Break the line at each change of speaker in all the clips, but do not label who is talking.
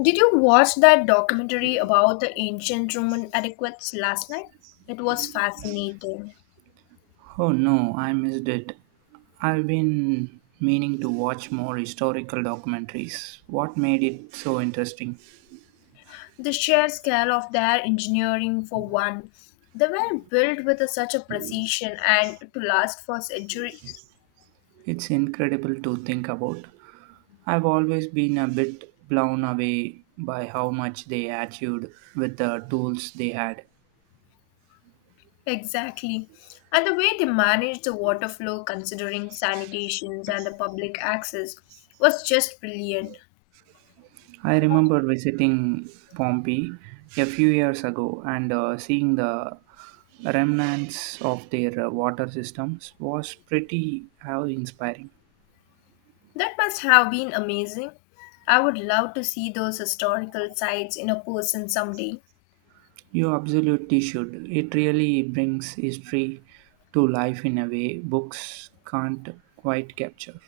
Did you watch that documentary about the ancient Roman adequates last night? It was fascinating.
Oh no, I missed it. I've been meaning to watch more historical documentaries. What made it so interesting?
The sheer scale of their engineering, for one, they were built with such a precision and to last for centuries.
It's incredible to think about. I've always been a bit blown away by how much they achieved with the tools they had.
Exactly. And the way they managed the water flow, considering sanitations and the public access, was just brilliant.
I remember visiting Pompeii a few years ago and seeing the remnants of their water systems was pretty inspiring.
That must have been amazing. I would love to see those historical sites in a person someday.
You absolutely should. It really brings history to life in a way books can't quite capture.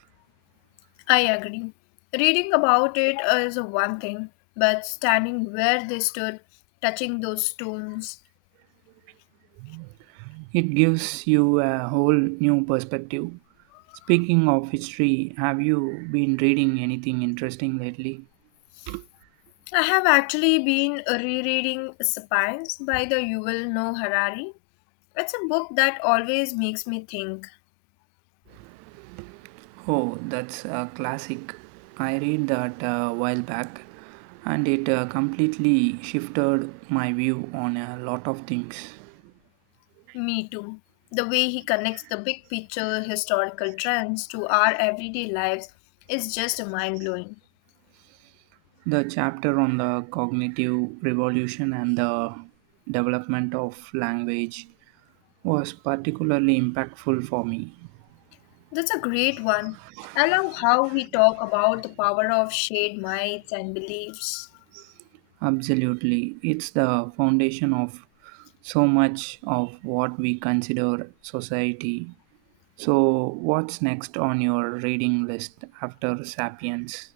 I agree. Reading about it is one thing, but standing where they stood, touching those stones.
It gives you a whole new perspective. Speaking of history, have you been reading anything interesting lately?
I have actually been rereading Sapiens by the Yuval Noah Harari. It's a book that always makes me think.
Oh, that's a classic. I read that a while back and it completely shifted my view on a lot of things.
Me too. The way he connects the big picture historical trends to our everyday lives is just mind blowing.
The chapter on the cognitive revolution and the development of language was particularly impactful for me.
That's a great one. I love how he talk about the power of shared minds and beliefs.
Absolutely, it's the foundation of so much of what we consider society. So, what's next on your reading list after Sapiens?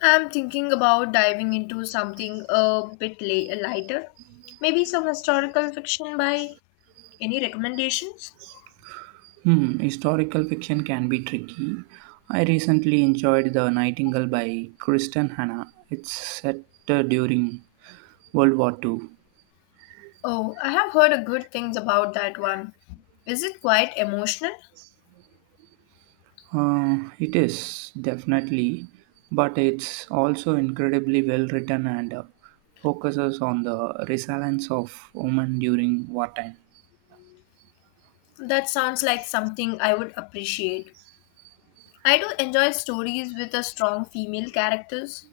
I'm thinking about diving into something a bit lighter. Maybe some historical fiction by any recommendations?
Hmm, historical fiction can be tricky. I recently enjoyed The Nightingale by Kristen Hanna. It's set during World War Two.
Oh, I have heard a good things about that one. Is it quite emotional?
It is definitely, but it's also incredibly well written and focuses on the resilience of women during wartime.
That sounds like something I would appreciate. I do enjoy stories with a strong female characters.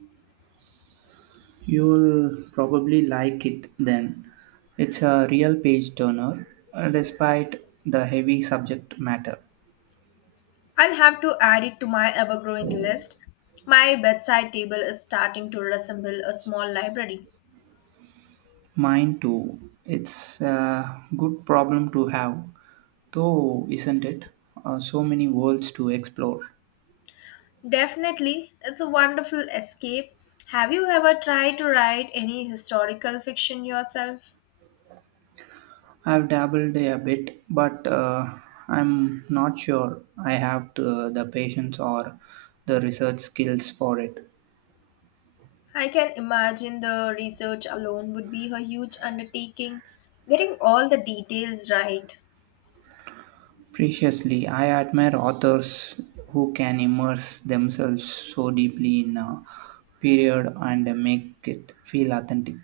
You'll probably like it then. It's a real page turner, despite the heavy subject matter.
I'll have to add it to my ever-growing list. My bedside table is starting to resemble a small library.
Mine too. It's a good problem to have, though, isn't it? So many worlds to explore.
Definitely, it's a wonderful escape. Have you ever tried to write any historical fiction yourself?
I've dabbled a bit, but I'm not sure I have to, the patience or the research skills for it.
I can imagine the research alone would be a huge undertaking, getting all the details right.
Preciously, I admire authors who can immerse themselves so deeply in a period and make it feel authentic.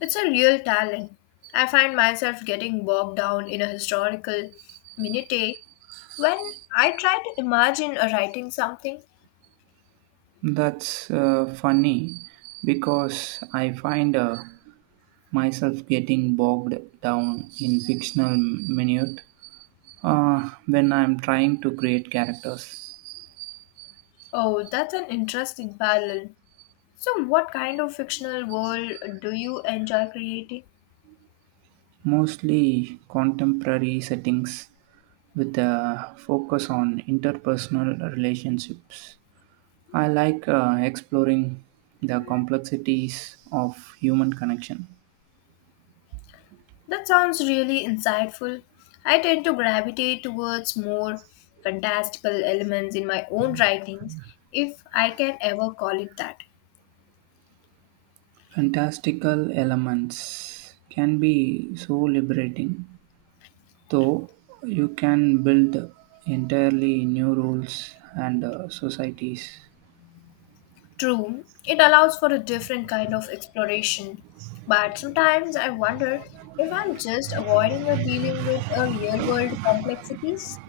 It's a real talent. I find myself getting bogged down in a historical minutiae when I try to imagine writing something.
That's funny because I find myself getting bogged down in fictional minute when I'm trying to create characters,
Oh, that's an interesting parallel. So, what kind of fictional world do you enjoy creating?
mostly contemporary settings with a focus on interpersonal relationships. I like exploring the complexities of human connection.
That sounds really insightful. I tend to gravitate towards more fantastical elements in my own writings, if I can ever call it that.
Fantastical elements can be so liberating, though you can build entirely new rules and societies.
True, it allows for a different kind of exploration, but sometimes I wonder if I'm just avoiding or dealing with a real world complexities.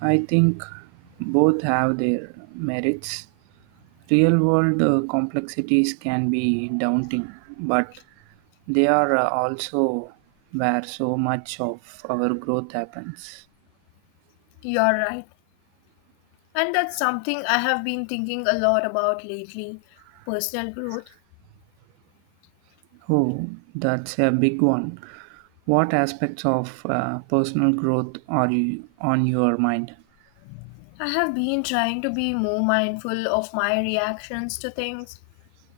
I think both have their merits. Real world complexities can be daunting, but they are also where so much of our growth happens.
You're right. And that's something I have been thinking a lot about lately personal growth.
Oh, that's a big one. What aspects of personal growth are you on your mind?
I have been trying to be more mindful of my reactions to things.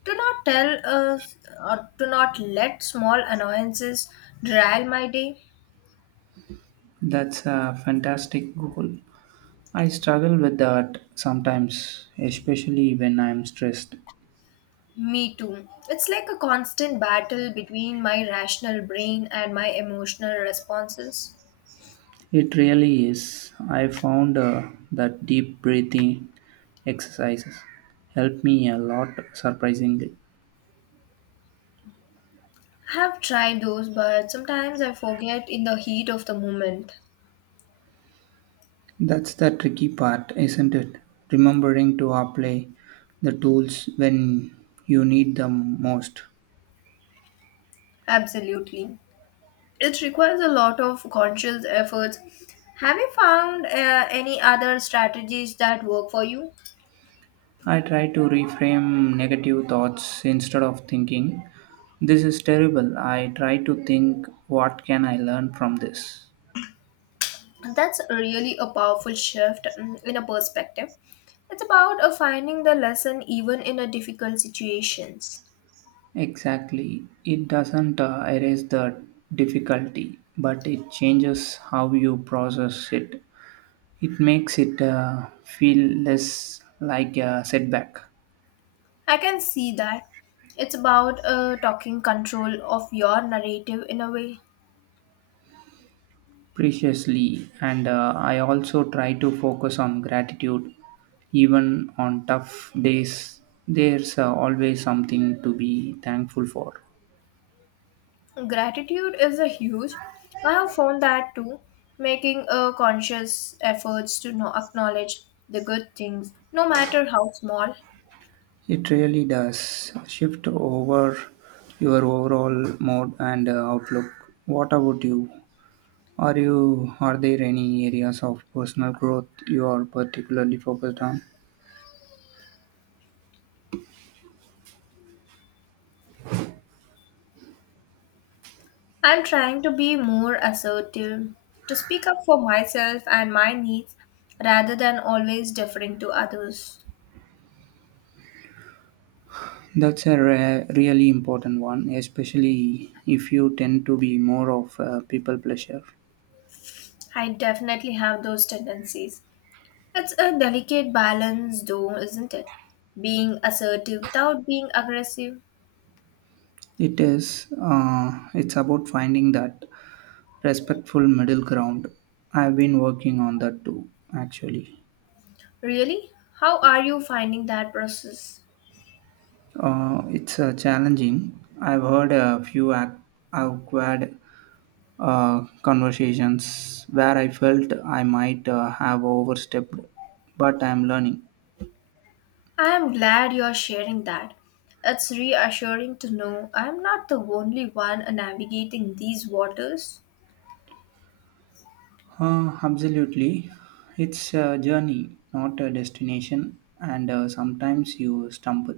Do not tell us, or do not let small annoyances derail my day.
That's a fantastic goal. I struggle with that sometimes, especially when I'm stressed.
Me too. It's like a constant battle between my rational brain and my emotional responses.
It really is. I found that deep breathing exercises help me a lot, surprisingly.
I have tried those, but sometimes I forget in the heat of the moment.
That's the tricky part, isn't it? Remembering to apply the tools when you need them most.
Absolutely. It requires a lot of conscious efforts. Have you found any other strategies that work for you?
I try to reframe negative thoughts instead of thinking, this is terrible. I try to think, what can I learn from this?
And that's really a powerful shift in a perspective. It's about finding the lesson even in a difficult situations.
Exactly. It doesn't erase the difficulty, but it changes how you process it. It makes it feel less like a setback.
I can see that. It's about talking control of your narrative in a way.
Preciously, and I also try to focus on gratitude. Even on tough days, there's always something to be thankful for.
Gratitude is a huge. I have found that too. Making a conscious efforts to acknowledge the good things, no matter how small,
It really does shift over your overall mood and outlook. What about you? Are you are there any areas of personal growth you are particularly focused on?
I'm trying to be more assertive, to speak up for myself and my needs rather than always deferring to others.
That's a really important one, especially if you tend to be more of a people pleasure.
I definitely have those tendencies. It's a delicate balance, though, isn't it? Being assertive without being aggressive.
It is. It's about finding that respectful middle ground. I've been working on that too, actually.
Really? How are you finding that process?
It's challenging. I've heard a few awkward conversations where I felt I might have overstepped, but I'm learning.
I am glad you're sharing that. It's reassuring to know I'm not the only one navigating these waters.
Absolutely. It's a journey, not a destination, and sometimes you stumble.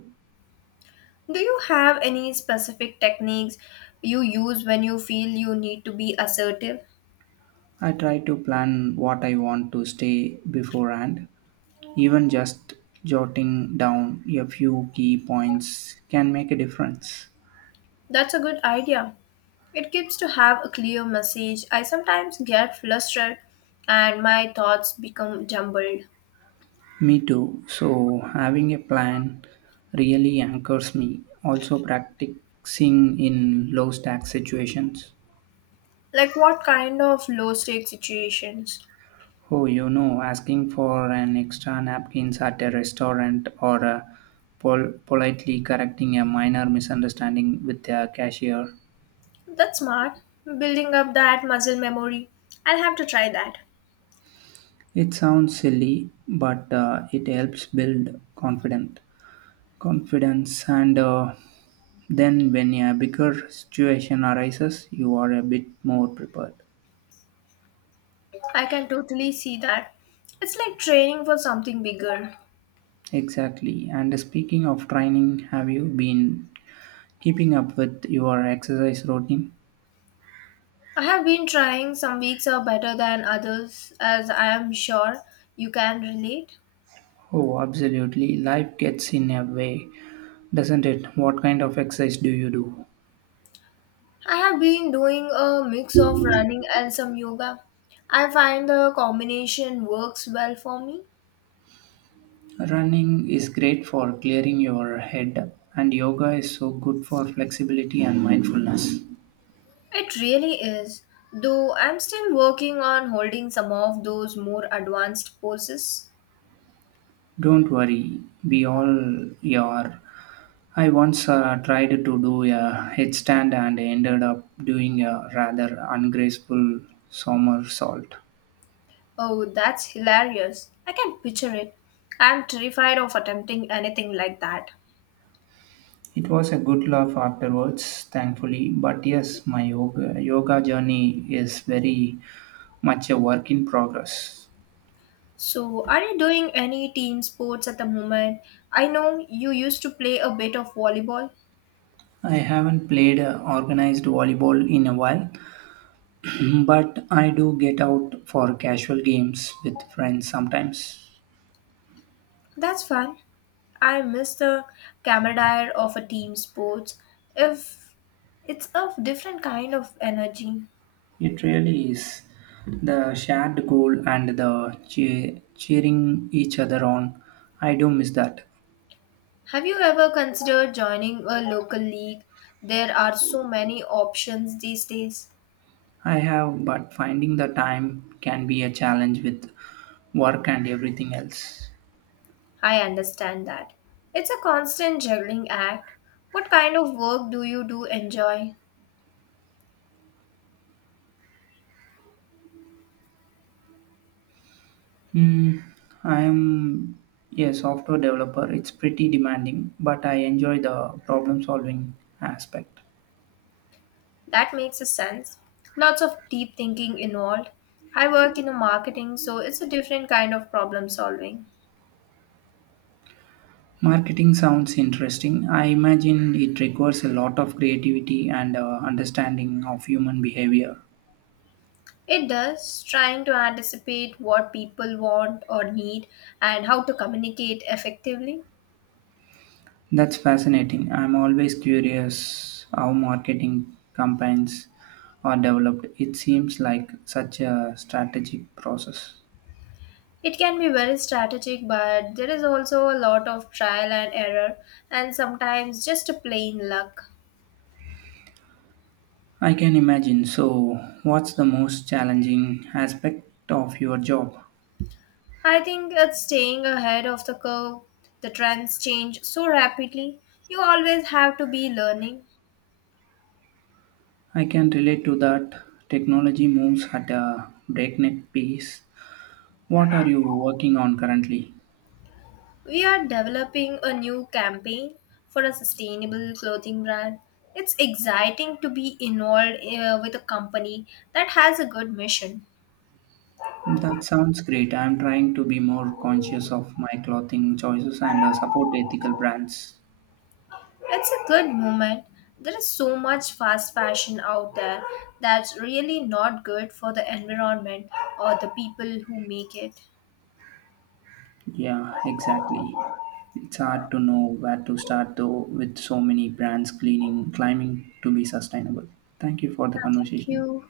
Do you have any specific techniques you use when you feel you need to be assertive?
I try to plan what I want to stay beforehand. Even just jotting down a few key points can make a difference.
That's a good idea. It gives to have a clear message. I sometimes get flustered and my thoughts become jumbled.
Me too. So, having a plan really anchors me. Also, practicing in low stack situations.
Like what kind of low stake situations?
Oh, you know, asking for an extra napkins at a restaurant or politely correcting a minor misunderstanding with a cashier.
That's smart. Building up that muscle memory. I'll have to try that.
It sounds silly, but it helps build confidence. Confidence, and then when a bigger situation arises, you are a bit more prepared.
I can totally see that. It's like training for something bigger.
Exactly. And speaking of training, have you been keeping up with your exercise routine?
I have been trying. Some weeks are better than others, as I am sure you can relate.
Oh, absolutely. Life gets in a way, doesn't it? What kind of exercise do you do?
I have been doing a mix of running and some yoga. I find the combination works well for me.
Running is great for clearing your head, and yoga is so good for flexibility and mindfulness.
It really is, though I'm still working on holding some of those more advanced poses.
Don't worry, we all are. I once tried to do a headstand and ended up doing a rather ungraceful somersault.
Oh, that's hilarious. I can picture it. I'm terrified of attempting anything like that.
It was a good laugh afterwards, thankfully. But yes, my yoga journey is very much a work in progress.
So, are you doing any team sports at the moment? I know you used to play a bit of volleyball.
I haven't played organized volleyball in a while, but I do get out for casual games with friends sometimes.
That's fun. I miss the camaraderie of a team sports. If it's a different kind of energy.
It really is the shared goal and the cheering each other on. I do miss that.
Have you ever considered joining a local league? There are so many options these days.
I have, but finding the time can be a challenge with work and everything else.
I understand that. It's a constant juggling act. What kind of work do you do enjoy?
Hmm, I am a software developer. It's pretty demanding, but I enjoy the problem solving aspect.
That makes a sense. Lots of deep thinking involved. I work in marketing, so it's a different kind of problem solving.
Marketing sounds interesting. I imagine it requires a lot of creativity and understanding of human behavior.
It does, trying to anticipate what people want or need and how to communicate effectively.
That's fascinating. I'm always curious how marketing campaigns are developed. It seems like such a strategic process.
It can be very strategic, but there is also a lot of trial and error and sometimes just a plain luck.
I can imagine. So, what's the most challenging aspect of your job?
I think it's staying ahead of the curve. The trends change so rapidly. You always have to be learning.
I can relate to that. Technology moves at a breakneck pace. What are you working on currently?
We are developing a new campaign for a sustainable clothing brand. It's exciting to be involved with a company that has a good mission.
That sounds great. I'm trying to be more conscious of my clothing choices and support ethical brands.
It's a good moment. There is so much fast fashion out there that's really not good for the environment or the people who make it.
Yeah, exactly. It's hard to know where to start though with so many brands cleaning climbing to be sustainable. Thank you for the
Yeah, thank
conversation.
you.